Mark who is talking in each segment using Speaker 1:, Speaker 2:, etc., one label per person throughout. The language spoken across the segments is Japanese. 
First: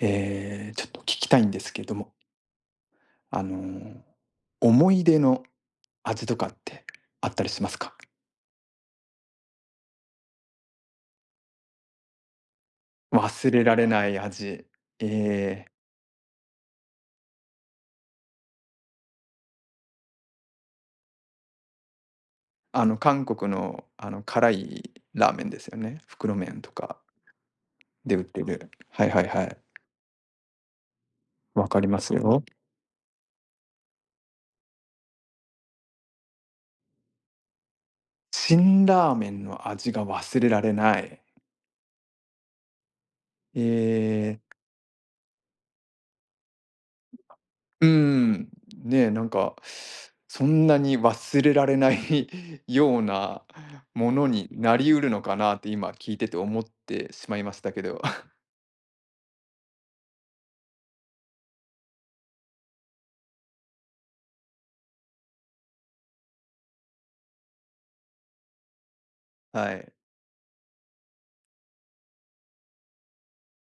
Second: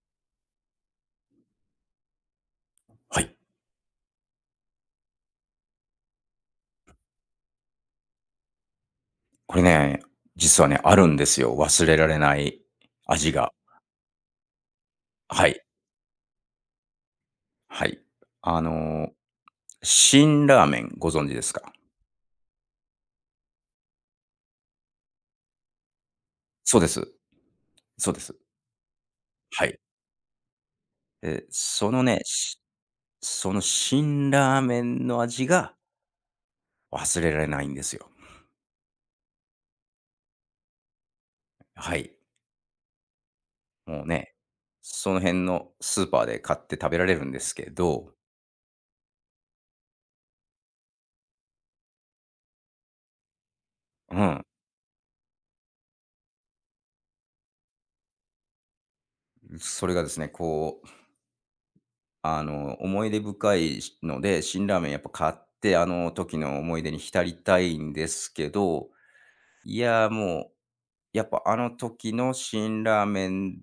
Speaker 1: ちょっと聞きたいんですけれども、
Speaker 2: はい。
Speaker 1: あの、思い出の味とかってあったりしますか？
Speaker 2: これね、実はね、あるんですよ。忘れられない味
Speaker 1: 忘
Speaker 2: が。
Speaker 1: れられない味。
Speaker 2: はい。
Speaker 1: えー
Speaker 2: はい。あのー、辛ラーメンご存知ですか？
Speaker 1: 韓国の、辛いラーメンですよね。袋麺と
Speaker 2: そうで
Speaker 1: か
Speaker 2: す。そう
Speaker 1: で
Speaker 2: で
Speaker 1: 売っ
Speaker 2: す。
Speaker 1: てる。はいはいはい。
Speaker 2: はい。で、
Speaker 1: わかり
Speaker 2: そ
Speaker 1: ま
Speaker 2: の
Speaker 1: す
Speaker 2: ね、
Speaker 1: よ。
Speaker 2: その辛ラーメンの味が忘れられないんですよ。
Speaker 1: 辛ラーメンの味が忘れられない。
Speaker 2: はい。もうね、
Speaker 1: えー
Speaker 2: その辺のスーパーで買って食べられるんですけ
Speaker 1: うー
Speaker 2: ど、
Speaker 1: ん、ね、えなんか、そんなに忘れられない ようなも
Speaker 2: う
Speaker 1: の
Speaker 2: ん、
Speaker 1: になりうるのかなって今聞いてて思ってしまいましたけど。
Speaker 2: それがですね、こう思い出深いので、辛ラーメンやっぱ買って、あの時の思い出に浸りたいんですけど、
Speaker 1: は
Speaker 2: い
Speaker 1: い。
Speaker 2: や、もう、やっぱあの時の辛ラーメン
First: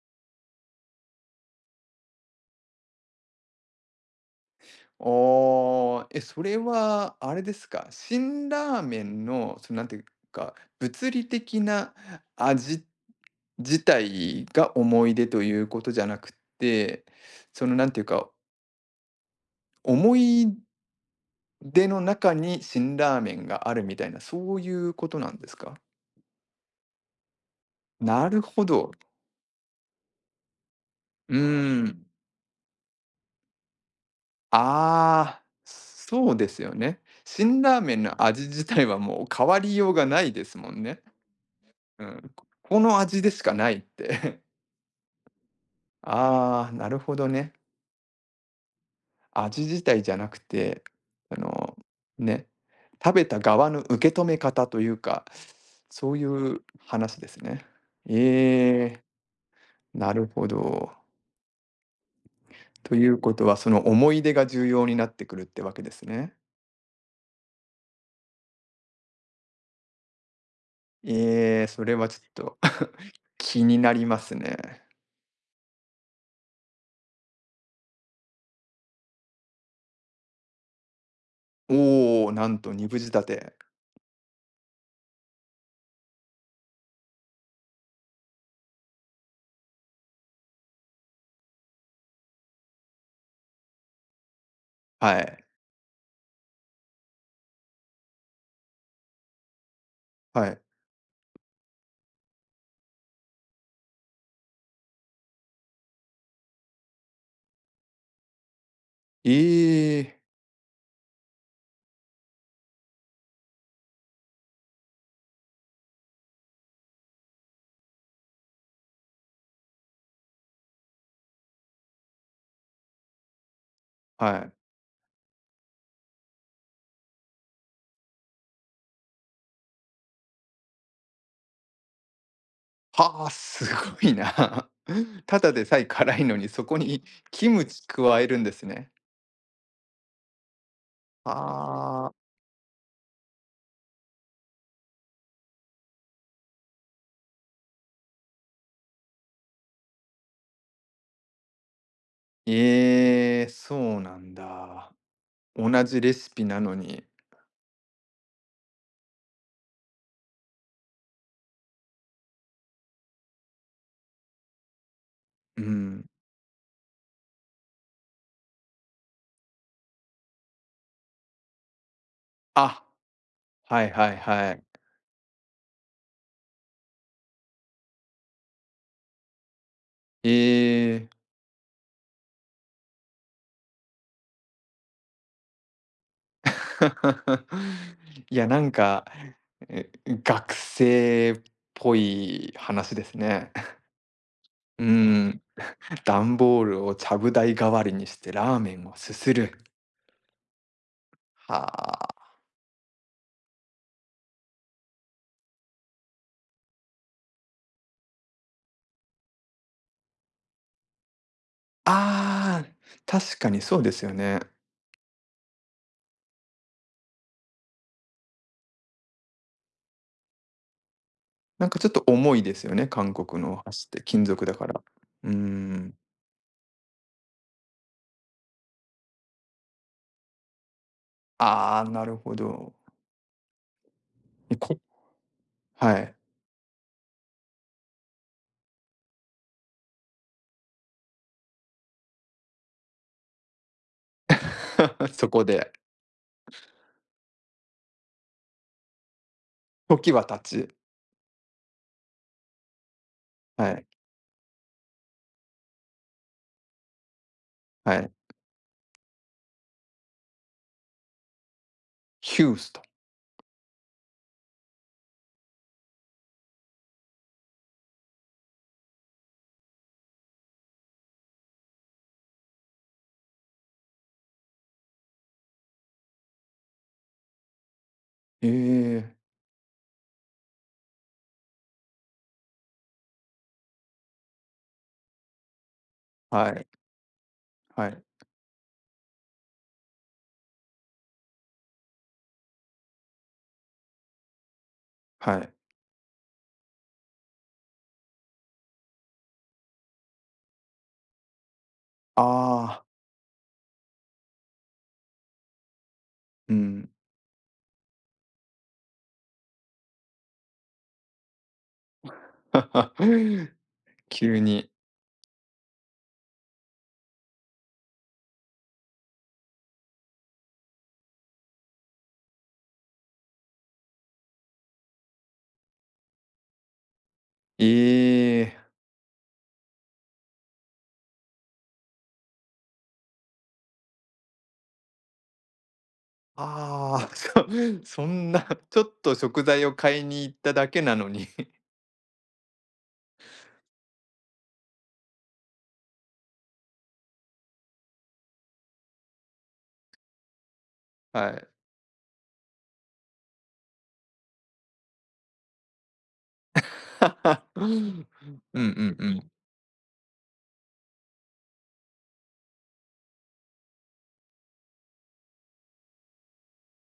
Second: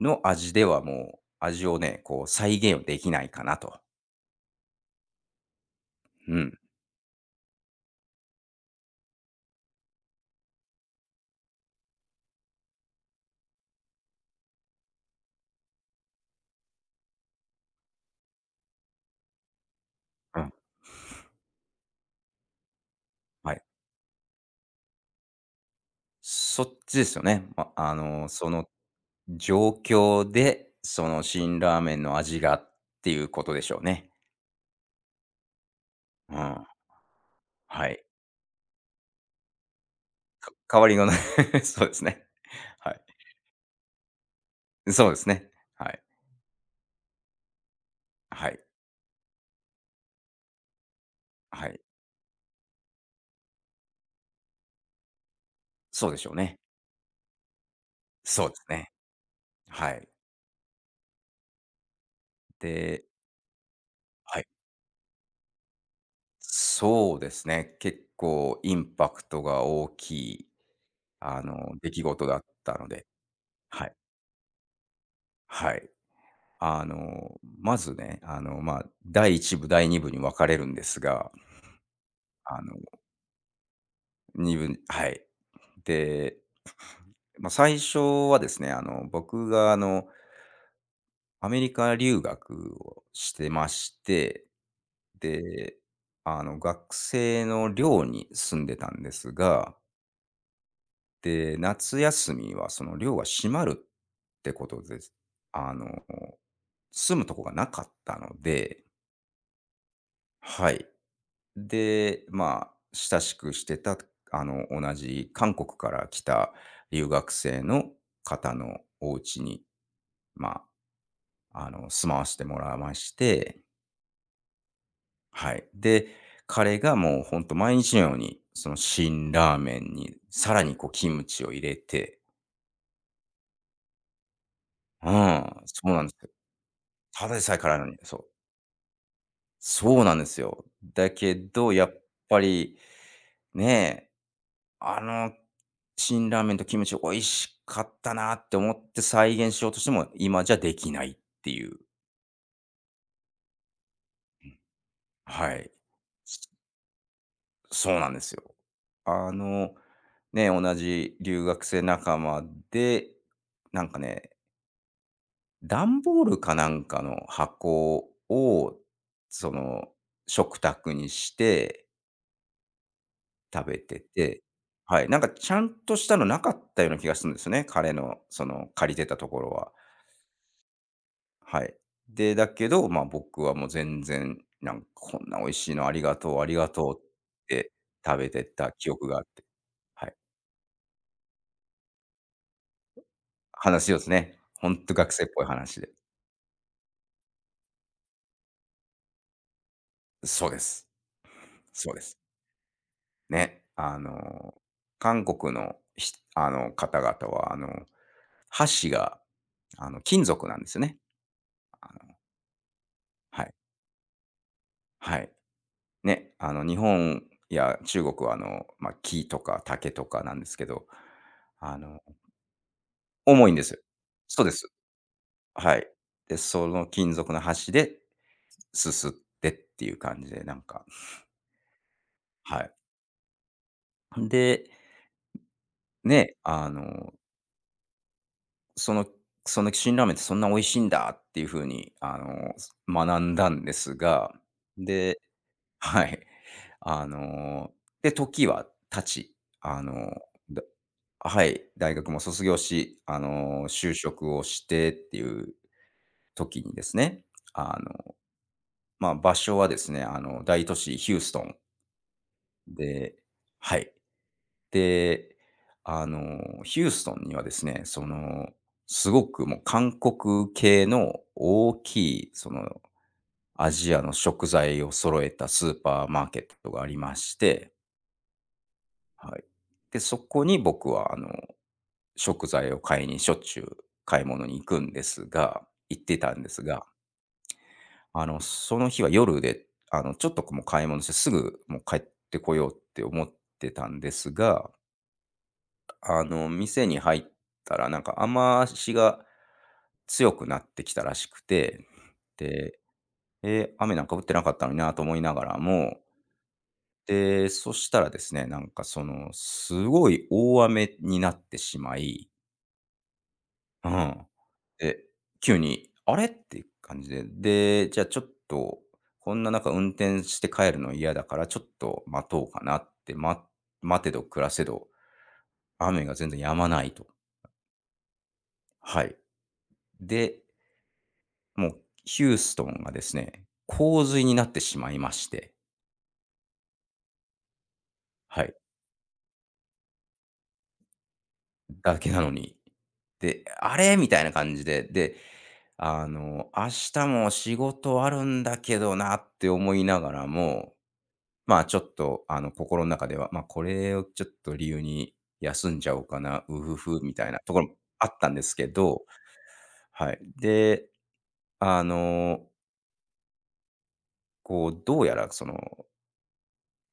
Speaker 2: の味ではもう、味をね、こう再現できないかなと。
Speaker 1: おーえ、
Speaker 2: う
Speaker 1: それ
Speaker 2: ん。
Speaker 1: はあれですか、辛ラーメンの、そのなんていうか、物理的な味自体が思い出ということじゃなくて、そのなんていうか、思
Speaker 2: うん。
Speaker 1: い出の中に辛ラーメン
Speaker 2: はい。
Speaker 1: があるみたいな、そういうことなんですか。
Speaker 2: そっちですよね。ま、あの、
Speaker 1: なる
Speaker 2: その
Speaker 1: ほど。
Speaker 2: 状況で、その
Speaker 1: う
Speaker 2: 辛ラー
Speaker 1: ー
Speaker 2: メン
Speaker 1: ん。
Speaker 2: の味がっていうことでしょうね。
Speaker 1: ああ、そ
Speaker 2: う
Speaker 1: うです
Speaker 2: ん。
Speaker 1: よね。辛ラー
Speaker 2: は
Speaker 1: メン
Speaker 2: い。
Speaker 1: の味自体はもう変わりようがないですも
Speaker 2: 変
Speaker 1: ん
Speaker 2: わり
Speaker 1: ね。
Speaker 2: がない。 そうです
Speaker 1: う
Speaker 2: ね。
Speaker 1: ん。ここ
Speaker 2: は
Speaker 1: の
Speaker 2: い。
Speaker 1: 味でしかないって。
Speaker 2: そうですね。はい。
Speaker 1: ああ、なるほどね。
Speaker 2: はい。
Speaker 1: 味自体じゃなくて、あ
Speaker 2: は
Speaker 1: の、
Speaker 2: い。
Speaker 1: ね、食べた側の受け止め方というか、
Speaker 2: そう
Speaker 1: そ
Speaker 2: で
Speaker 1: うい
Speaker 2: しょうね。
Speaker 1: う話ですね。
Speaker 2: そうですね。
Speaker 1: ええ、
Speaker 2: はい。
Speaker 1: なるほど。と
Speaker 2: で、
Speaker 1: いうことは、その思い出
Speaker 2: はい。
Speaker 1: が重要になってくるってわけですね。
Speaker 2: そうですね。結構インパクトが大きい、
Speaker 1: ええ、そ
Speaker 2: 出
Speaker 1: れ
Speaker 2: 来
Speaker 1: はちょっ
Speaker 2: 事だっ
Speaker 1: と
Speaker 2: たので、
Speaker 1: 気に
Speaker 2: は
Speaker 1: な
Speaker 2: い。
Speaker 1: りますね。
Speaker 2: はい。まずね、第一部、第二部に分かれるんですが、
Speaker 1: おお、なん
Speaker 2: あ
Speaker 1: と
Speaker 2: の、
Speaker 1: 二部仕立て。
Speaker 2: 二部。はい。で、まあ、最初はですね、僕が、アメリカ留学をしてまして。
Speaker 1: はい。
Speaker 2: で、学生の寮に住んでたんですが、
Speaker 1: はい。
Speaker 2: で、夏休みはその寮が閉まるってことです。あの、住むとこがなかったので、
Speaker 1: ええ、
Speaker 2: はい。で、まあ、親しくしてた、同じ韓国から来た留学生の方のお家に、ま住まわせてもらいまして、
Speaker 1: はい。
Speaker 2: はい。で、彼がもうほんと毎日のように、その辛ラーメンにさらにこうキムチを入れて、
Speaker 1: はあ、すごいな。
Speaker 2: う
Speaker 1: た
Speaker 2: ん、
Speaker 1: だでさ
Speaker 2: そ
Speaker 1: え
Speaker 2: うなんで
Speaker 1: 辛
Speaker 2: す
Speaker 1: い
Speaker 2: よ。
Speaker 1: のに、そこに
Speaker 2: ただで
Speaker 1: キ
Speaker 2: さえ
Speaker 1: ム
Speaker 2: 辛いの
Speaker 1: チ
Speaker 2: に、そ
Speaker 1: 加
Speaker 2: う。
Speaker 1: えるんですね。
Speaker 2: そうなんですよ。だけど、やっ
Speaker 1: はあ。
Speaker 2: ぱりね、あの辛ラーメンとキムチ美味しかったなって思って再現しようとしても、今じゃできないっていう。
Speaker 1: ええ、そうなんだ。
Speaker 2: は
Speaker 1: 同
Speaker 2: い。
Speaker 1: じレシピ
Speaker 2: そ
Speaker 1: なのに。
Speaker 2: そうなんですよ。あの、ね、同じ留学生仲間で、なんかね
Speaker 1: う
Speaker 2: 段
Speaker 1: ん。
Speaker 2: ボールかなんかの箱を、その、食卓にして
Speaker 1: あ、
Speaker 2: 食べ
Speaker 1: はい
Speaker 2: て
Speaker 1: はい
Speaker 2: て、
Speaker 1: はい。
Speaker 2: はい、なんかちゃんとしたのなかったような気がするんですね、彼のその借りてたところは。
Speaker 1: ええ。
Speaker 2: はい。で、だけど、僕はもう全然、なんかこんな美味しいのありがとう、ありがとうって食 べ
Speaker 1: い
Speaker 2: て
Speaker 1: や、なん
Speaker 2: た記
Speaker 1: か、
Speaker 2: 憶があって。
Speaker 1: え、
Speaker 2: はい。
Speaker 1: 学生っぽい話ですね。
Speaker 2: 話をですね、ほん
Speaker 1: う
Speaker 2: と学生っ
Speaker 1: ー
Speaker 2: ぽ
Speaker 1: ん、
Speaker 2: い話で。
Speaker 1: 段ボールをちゃぶ台代わりにしてラーメンをすする。
Speaker 2: そうです。
Speaker 1: は
Speaker 2: そうです。
Speaker 1: あ。
Speaker 2: ね、韓国の、ひあの、方々は、箸が、金属なんですよね。
Speaker 1: ああ、確
Speaker 2: は
Speaker 1: か
Speaker 2: い。
Speaker 1: にそうですよね。
Speaker 2: はい。ね、日本や中国は、木とか竹とかなんですけど、
Speaker 1: なん
Speaker 2: あ
Speaker 1: かちょっ
Speaker 2: の、
Speaker 1: と重いですよね、韓国
Speaker 2: 重いん
Speaker 1: のお
Speaker 2: ですよ。
Speaker 1: 箸って金
Speaker 2: そ
Speaker 1: 属
Speaker 2: うで
Speaker 1: だ
Speaker 2: す。
Speaker 1: から。うー
Speaker 2: はい。
Speaker 1: ん。
Speaker 2: で、その金属の箸ですすってっていう感じで、なんか、
Speaker 1: ああ、なるほ
Speaker 2: は
Speaker 1: ど。
Speaker 2: い。で、
Speaker 1: こはい。
Speaker 2: ね、そのその辛ラーメンってそんな美味しいんだっていう風に、学んだんですが、で。
Speaker 1: そこで、
Speaker 2: はい。あの、で、時は経ち、
Speaker 1: 時は経
Speaker 2: だ
Speaker 1: ち、
Speaker 2: はい、大学も卒業し、
Speaker 1: はい、
Speaker 2: 就職をしてっていう時にですね、あ
Speaker 1: はい。
Speaker 2: の、場所はですね、大都市ヒューストン
Speaker 1: ヒューストン。
Speaker 2: で。はい。で、ヒューストンにはですね、すごくもう韓国系の大きい、アジアの食材を揃えたスーパーマーケットがありまして、
Speaker 1: ええ、
Speaker 2: はい。で、そこに僕は、食材を買いにしょっちゅう買い物に行くんですが行ってたんで
Speaker 1: は
Speaker 2: す
Speaker 1: い、
Speaker 2: が、
Speaker 1: はい。
Speaker 2: その日は夜で、ちょっとこうもう買い物してすぐもう帰ってこようって思ってたんですが、
Speaker 1: はい。
Speaker 2: 店に入ったら、なんか雨足が強くなってきたらしくて、
Speaker 1: あ
Speaker 2: で、
Speaker 1: あ、
Speaker 2: 雨なんか降ってなかったのになと思いながらも、
Speaker 1: うん。
Speaker 2: で、そしたらですね、なんかその、すごい大雨になってしまい、う ん。
Speaker 1: 急に。
Speaker 2: で、急に、あれっていう感じで、で、じゃあちょっと、こんな中運転して帰るの嫌だから、ちょっと待とうかなって、待てど暮らせど、雨が全然止まないと。
Speaker 1: ええ。
Speaker 2: はい。で、もうヒューストンがですね、洪水になってしまいまして、
Speaker 1: ああ、そん
Speaker 2: は
Speaker 1: な、
Speaker 2: い、
Speaker 1: ちょっと食材を買いに行っただけなのに。
Speaker 2: だけなのに。で、あれ？みたいな感じで、で、明日も仕事あるんだけどなって思いながらも、
Speaker 1: はい。
Speaker 2: まあ、ちょっと、心の中では、これをちょっと理由に休んじゃおうかな、うふふみたいな ところ
Speaker 1: う
Speaker 2: もあ
Speaker 1: ん
Speaker 2: ったんです
Speaker 1: う
Speaker 2: け
Speaker 1: ん
Speaker 2: ど、
Speaker 1: うん。
Speaker 2: はい。で、あの、どうやらその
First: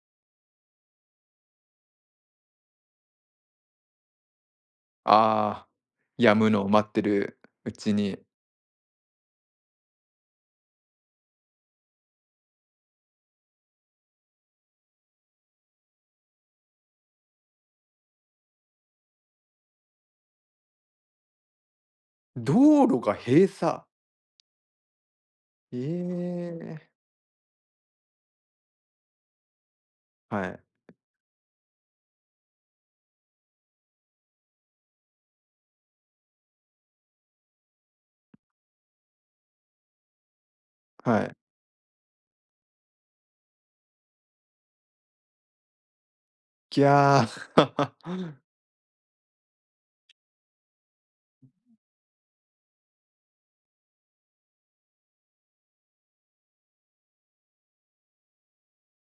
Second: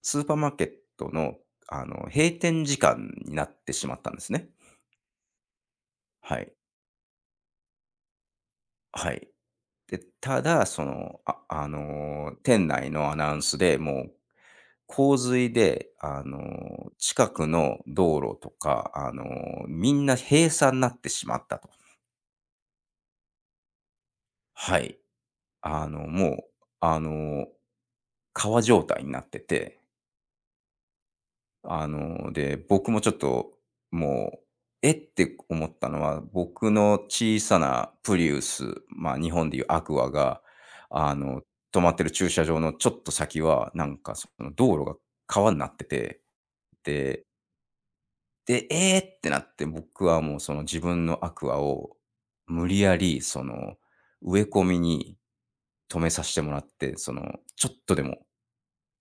Speaker 2: スーパーマーケットの、閉店時間になってしまったんですね。
Speaker 1: ああ、止
Speaker 2: は
Speaker 1: む
Speaker 2: い。
Speaker 1: のを待ってるうちに、
Speaker 2: はい。で、ただ、店内のアナウンスでもう、洪水で、近くの道路とか、みんな閉鎖になってしまったと。
Speaker 1: 道路が閉鎖。
Speaker 2: はい。
Speaker 1: え
Speaker 2: もう、
Speaker 1: え。
Speaker 2: あの、川状態になってて、
Speaker 1: はい、
Speaker 2: で、僕もちょっと、もう、えって思ったのは、僕の小さなプリウス、まあ、日本でいうアクアが、あ
Speaker 1: はい。
Speaker 2: の、止まってる駐車場のちょっと先は、なんか、その道路が川になってて、
Speaker 1: いや
Speaker 2: で、
Speaker 1: ー、
Speaker 2: えーってなって、僕はもうその自分のアクアを無理やり、植え込みに止めさせてもらって、その、ちょっとでも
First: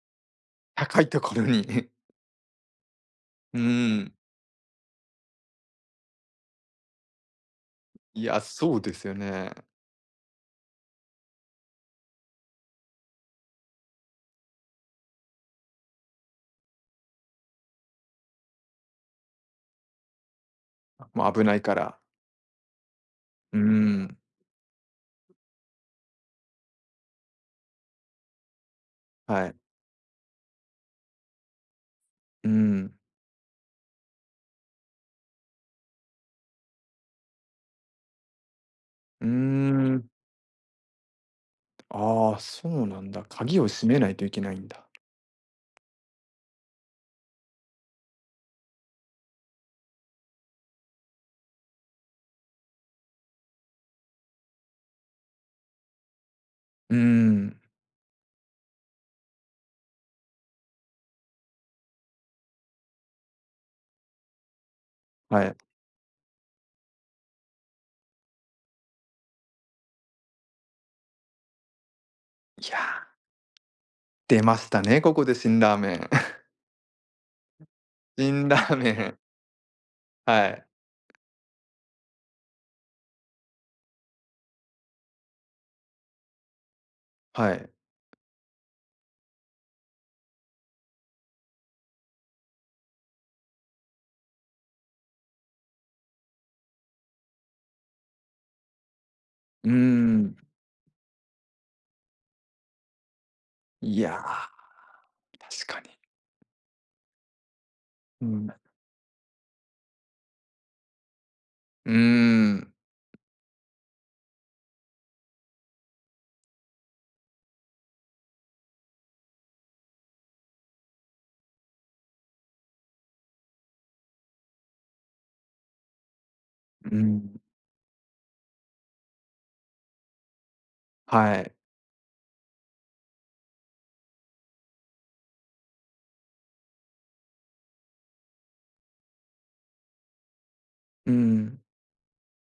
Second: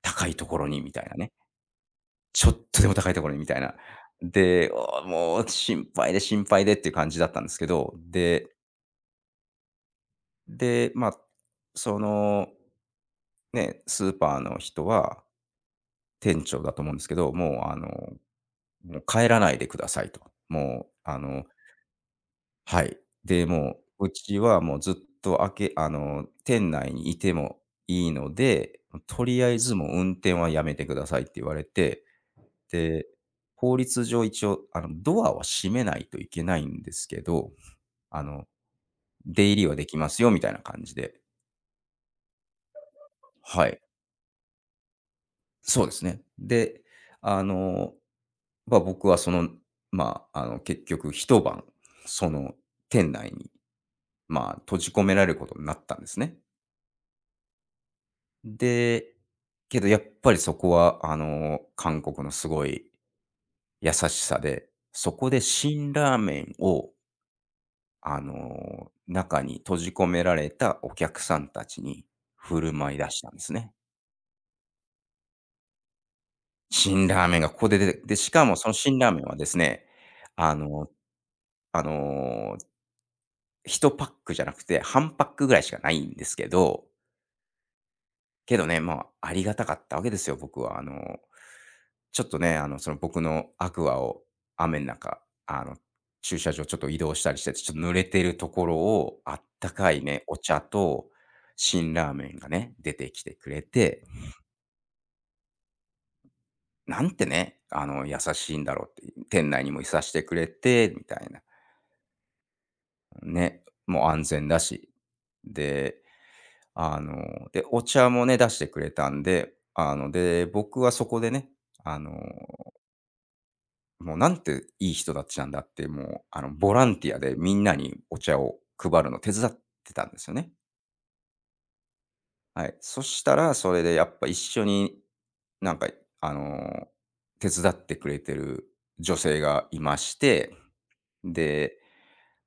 Speaker 2: 高いところにみた
Speaker 1: 高
Speaker 2: い
Speaker 1: い
Speaker 2: な
Speaker 1: と
Speaker 2: ね。
Speaker 1: ころに。
Speaker 2: ちょっとでも高いところにみた
Speaker 1: う
Speaker 2: いな。
Speaker 1: ん。
Speaker 2: で、もう心配で心配でっていう感じだったんですけど、
Speaker 1: いや、
Speaker 2: で、
Speaker 1: そうですよね。
Speaker 2: で、ま、あその、ね、スーパーの人は、店長だと思うんですけど、もうもう帰らないでくださいと。もう
Speaker 1: もう危ないから。
Speaker 2: はい。で、
Speaker 1: うー
Speaker 2: もう、う
Speaker 1: ん。
Speaker 2: ちはもうずっと開けあの、店内にいてもいいので、とり
Speaker 1: は
Speaker 2: あえ
Speaker 1: い。
Speaker 2: ずもう運転はやめてくださいって言われて、
Speaker 1: うん。
Speaker 2: で、法律上一応、ドアは閉めないといけないんですけど、あの、
Speaker 1: うー
Speaker 2: 出入りはできま
Speaker 1: ん。
Speaker 2: すよみたいな感じで。
Speaker 1: ああ、そうなんだ。鍵
Speaker 2: は
Speaker 1: を
Speaker 2: い。
Speaker 1: 閉めないといけないんだ。
Speaker 2: そうですね。で、あの、僕はその、結局一晩、その店内に、まあ、閉じ込められることになったんですね。
Speaker 1: うーん。
Speaker 2: で、けどやっぱりそこは、韓国のすごい優しさで、そこで
Speaker 1: はい。
Speaker 2: 辛ラーメンを、中に閉じ込められたお客さんたちに振
Speaker 1: い
Speaker 2: る舞い
Speaker 1: や、
Speaker 2: 出したんですね。
Speaker 1: 出ましたね、ここで辛ラーメン。
Speaker 2: 辛ラーメンがここで出て、で、しか
Speaker 1: 辛
Speaker 2: も
Speaker 1: ラ
Speaker 2: その
Speaker 1: ーメ
Speaker 2: 辛ラー
Speaker 1: ン。
Speaker 2: メンはですね、
Speaker 1: は
Speaker 2: あ
Speaker 1: い。
Speaker 2: のあの、一パックじゃなくて、半パックぐらいしかないんですけど、
Speaker 1: はい。
Speaker 2: けどね、まあ、ありがたかったわけですよ、僕は。ちょっとね、その僕のアクアを雨の中、駐車場ちょっと移動したりして、ちょっと濡れてるところを、あっ
Speaker 1: う
Speaker 2: た
Speaker 1: ー
Speaker 2: かいね、お
Speaker 1: ん。
Speaker 2: 茶と辛ラーメンがね、出てきてくれ
Speaker 1: い
Speaker 2: て、
Speaker 1: やー、確かに。
Speaker 2: なんてね、優
Speaker 1: うん。
Speaker 2: しいんだろうって、店内にもいさせてくれて、みたいな。
Speaker 1: うーん。
Speaker 2: ね、もう安全だし。で、で、お茶もね、出してくれたんで、で、僕はそこでね、あのもうなんていい人たちなんだって、もう、ボラ
Speaker 1: う
Speaker 2: ンティアで
Speaker 1: ん。
Speaker 2: みんなにお茶を配るの手伝ってたんですよね。
Speaker 1: はい。
Speaker 2: はい。そしたら、それでやっぱ一緒になんか、あの、手伝ってくれてる女性がいまして、
Speaker 1: うん。
Speaker 2: で、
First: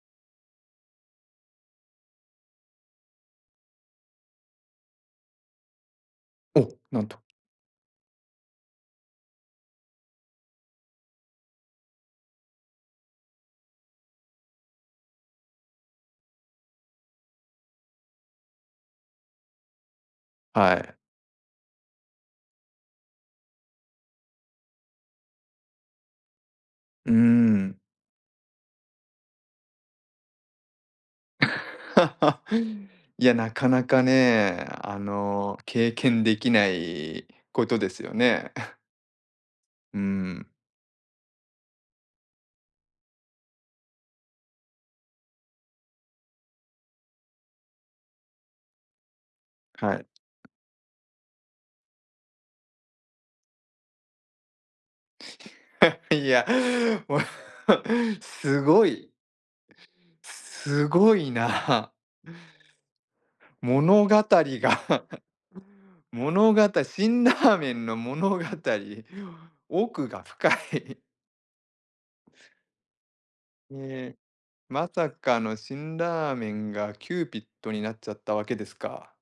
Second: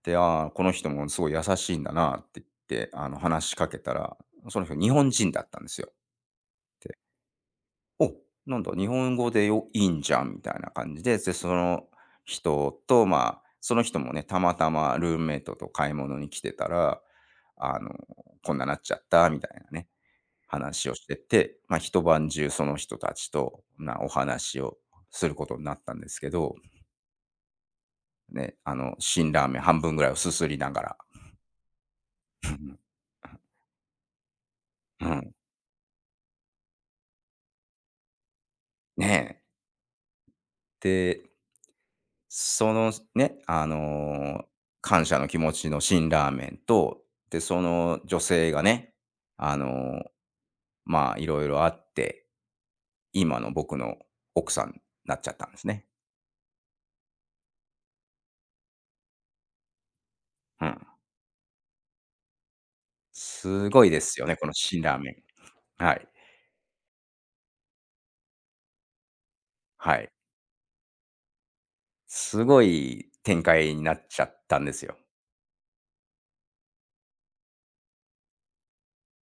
Speaker 2: で、ああ、この人もすごい優しいんだなって言って、話しかけたら、その人日本人だったんですよ。
Speaker 1: お、なんと。
Speaker 2: お、なんだ、日本語でよいいんじゃんみたいな感じで、で、その人と、まあ、その人もね、たまたまルームメイトと買い物に来てたら、あの、こんななっちゃったみたいなね、
Speaker 1: は
Speaker 2: 話を
Speaker 1: い。
Speaker 2: してて、まあ、一晩中その人たちとなお話をすることになったんですけど、
Speaker 1: うーん。
Speaker 2: ね、辛ラーメン半分ぐらいをすすりながら、うん、
Speaker 1: いや、なかなかね、あ
Speaker 2: うん、
Speaker 1: の、経験できないことですよね。
Speaker 2: ね
Speaker 1: うん。
Speaker 2: え。そのね、感謝の気持ちの辛ラーメンと、で、その女性がね、あ
Speaker 1: は
Speaker 2: の、
Speaker 1: い。
Speaker 2: まあ、いろいろあって、今の僕の奥さんになっちゃったんですね。
Speaker 1: いや、もう すごい、
Speaker 2: うん。
Speaker 1: すごいな。
Speaker 2: すごいで
Speaker 1: 物語
Speaker 2: す
Speaker 1: が
Speaker 2: よね、この辛ラーメン。はい。
Speaker 1: 物語辛ラーメンの物語、
Speaker 2: は
Speaker 1: 奥
Speaker 2: い。
Speaker 1: が深い。
Speaker 2: すごい展 開
Speaker 1: ね
Speaker 2: になっ
Speaker 1: え、
Speaker 2: ちゃったんです
Speaker 1: ま
Speaker 2: よ。
Speaker 1: さかの辛ラーメンがキューピッドになっちゃったわけですか。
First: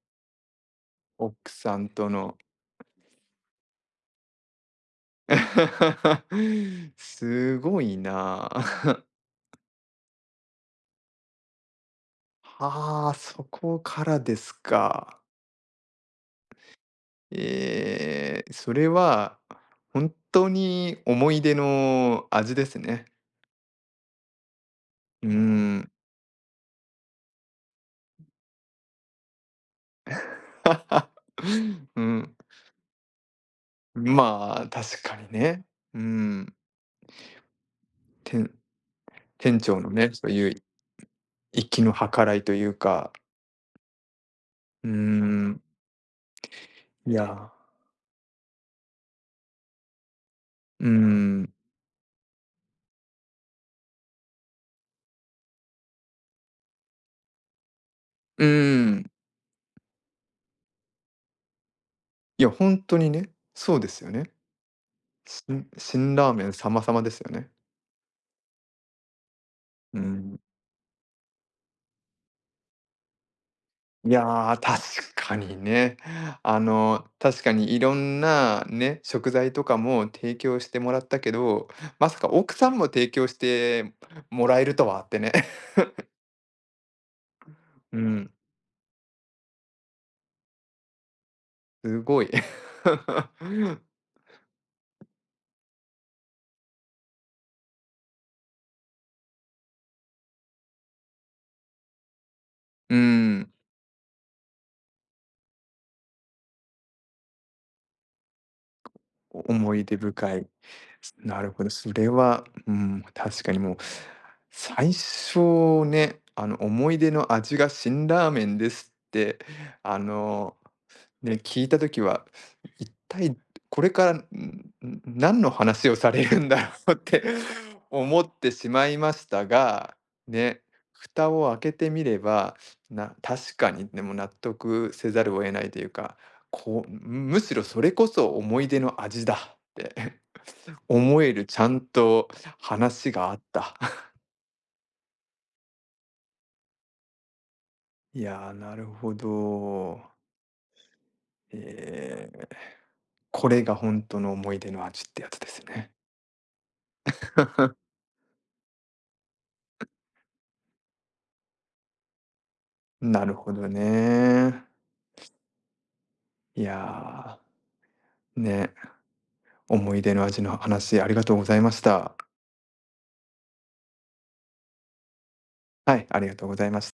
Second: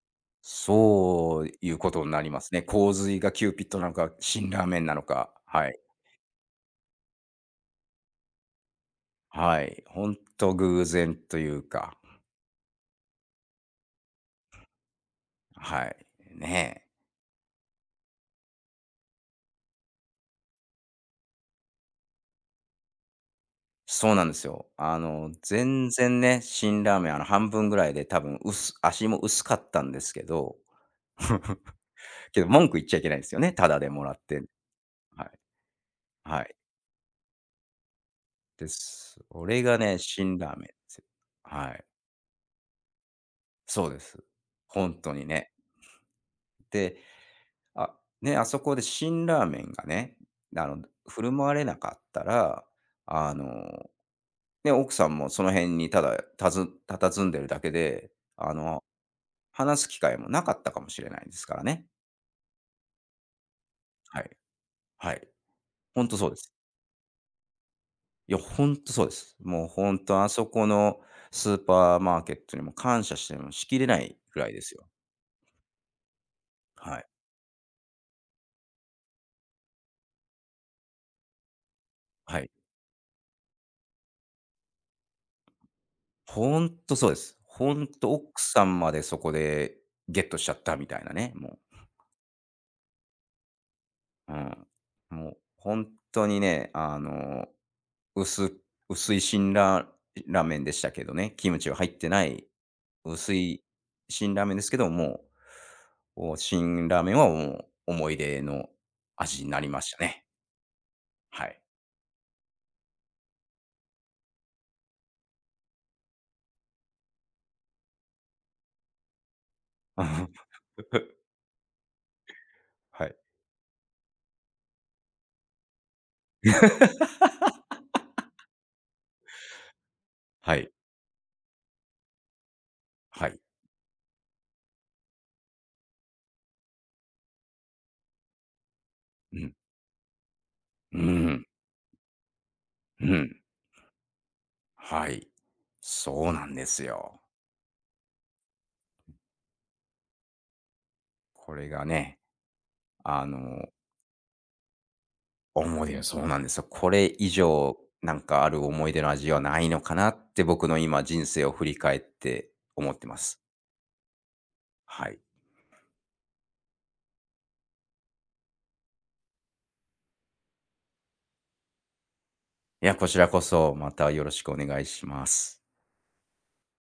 Speaker 1: 奥
Speaker 2: そういう
Speaker 1: さん
Speaker 2: こと
Speaker 1: と
Speaker 2: になり
Speaker 1: の。
Speaker 2: ますね。洪水がキューピッドなのか、辛ラーメンなのか。はい。
Speaker 1: すごいな。
Speaker 2: はい。本当偶然というか。
Speaker 1: はあ、そこからですか。
Speaker 2: はい。ねえ。
Speaker 1: ええ、それは本当に思い出の味ですね。
Speaker 2: そうなんですよ。あ
Speaker 1: うー
Speaker 2: の、全
Speaker 1: ん。
Speaker 2: 然ね、辛ラーメン、あの、半分ぐらいで多分、薄足も薄かったんですけど、
Speaker 1: うん。
Speaker 2: けど文句言っちゃいけないんですよね、タダでもらって。
Speaker 1: まあ、確か
Speaker 2: はい。
Speaker 1: にね。う
Speaker 2: はい。
Speaker 1: ん。店
Speaker 2: です。そ
Speaker 1: 店
Speaker 2: れが
Speaker 1: 長の
Speaker 2: ね、
Speaker 1: ね、そう
Speaker 2: 辛
Speaker 1: い
Speaker 2: ラ
Speaker 1: う
Speaker 2: ーメンですよ。はい。
Speaker 1: 粋の計らいというか、
Speaker 2: そうです。
Speaker 1: うー
Speaker 2: 本当にね。
Speaker 1: ん、
Speaker 2: で、
Speaker 1: いや、
Speaker 2: あ、ね、あそこで辛ラーメンがね、あの、
Speaker 1: うー
Speaker 2: 振る舞
Speaker 1: ん、
Speaker 2: われなかったら、あの、ね、奥さんもその辺にただたず佇んでるだけで、
Speaker 1: う
Speaker 2: あの、
Speaker 1: ーん。
Speaker 2: 話す機会もなかったかもしれないですからね。
Speaker 1: いや、本当にね、そうですよ
Speaker 2: はい。
Speaker 1: ね。
Speaker 2: はい。
Speaker 1: し
Speaker 2: ほん
Speaker 1: 辛
Speaker 2: とそう
Speaker 1: ラー
Speaker 2: で
Speaker 1: メ
Speaker 2: す。
Speaker 1: ン様々ですよね。
Speaker 2: いや、ほんとそうです。もうほん
Speaker 1: う
Speaker 2: とあ
Speaker 1: ん。
Speaker 2: そこのスーパーマーケットにも感謝してもしきれな
Speaker 1: い
Speaker 2: いぐらい
Speaker 1: やー、
Speaker 2: です
Speaker 1: 確
Speaker 2: よ。
Speaker 1: かにね。あ
Speaker 2: は
Speaker 1: の、
Speaker 2: い。
Speaker 1: 確かにいろんなね、食材とかも提供してもらったけど、まさか
Speaker 2: はい。
Speaker 1: 奥さんも提供してもらえるとはってね。
Speaker 2: ほんとそうです。ほん
Speaker 1: う
Speaker 2: と
Speaker 1: ん、
Speaker 2: 奥さんまでそこでゲットしちゃったみたいなね、もう。
Speaker 1: すごい。
Speaker 2: うん。もう、本当にね、薄薄いラーメンでしたけどね、キムチは入ってない、
Speaker 1: う
Speaker 2: 薄
Speaker 1: ん、
Speaker 2: い辛ラーメンですけど、もう、お辛ラーメンはもう思い出の味になり
Speaker 1: 思
Speaker 2: ま
Speaker 1: い
Speaker 2: した
Speaker 1: 出
Speaker 2: ね。
Speaker 1: 深い。な
Speaker 2: は
Speaker 1: る
Speaker 2: い。
Speaker 1: ほど、それは、うん、確かにもう、最初ね、あの、思い出の味が辛ラーメンですって、あの ね、聞いた時は、一
Speaker 2: はい。
Speaker 1: 体これから、何の話をされるんだろうって 思ってしまいましたが、
Speaker 2: は
Speaker 1: ね、
Speaker 2: い。
Speaker 1: 蓋を開けてみれば、
Speaker 2: はい。
Speaker 1: 確かにでも納得せざるを得ないというか、こう、むしろそれこそ思い出の味
Speaker 2: うん。
Speaker 1: だって
Speaker 2: う
Speaker 1: 思え
Speaker 2: ん。
Speaker 1: るちゃんと
Speaker 2: う
Speaker 1: 話があ
Speaker 2: ん。
Speaker 1: った。
Speaker 2: はい。そうなんですよ。
Speaker 1: いやー、なるほど。
Speaker 2: これがね、
Speaker 1: えー
Speaker 2: あ
Speaker 1: これ
Speaker 2: の
Speaker 1: が本当の思い出の味ってやつです
Speaker 2: 思い
Speaker 1: ね。
Speaker 2: 出、そうなんですよ。これ以上、なんかある思い出の味はないのかなって僕の今人生を振り返って思ってま
Speaker 1: なる
Speaker 2: す。
Speaker 1: ほどね。
Speaker 2: はい。
Speaker 1: いやー、ね、思い出の味の話ありがとうございました。
Speaker 2: いや、こちらこそまたよろしくお願いします。
Speaker 1: はい、ありがとうございました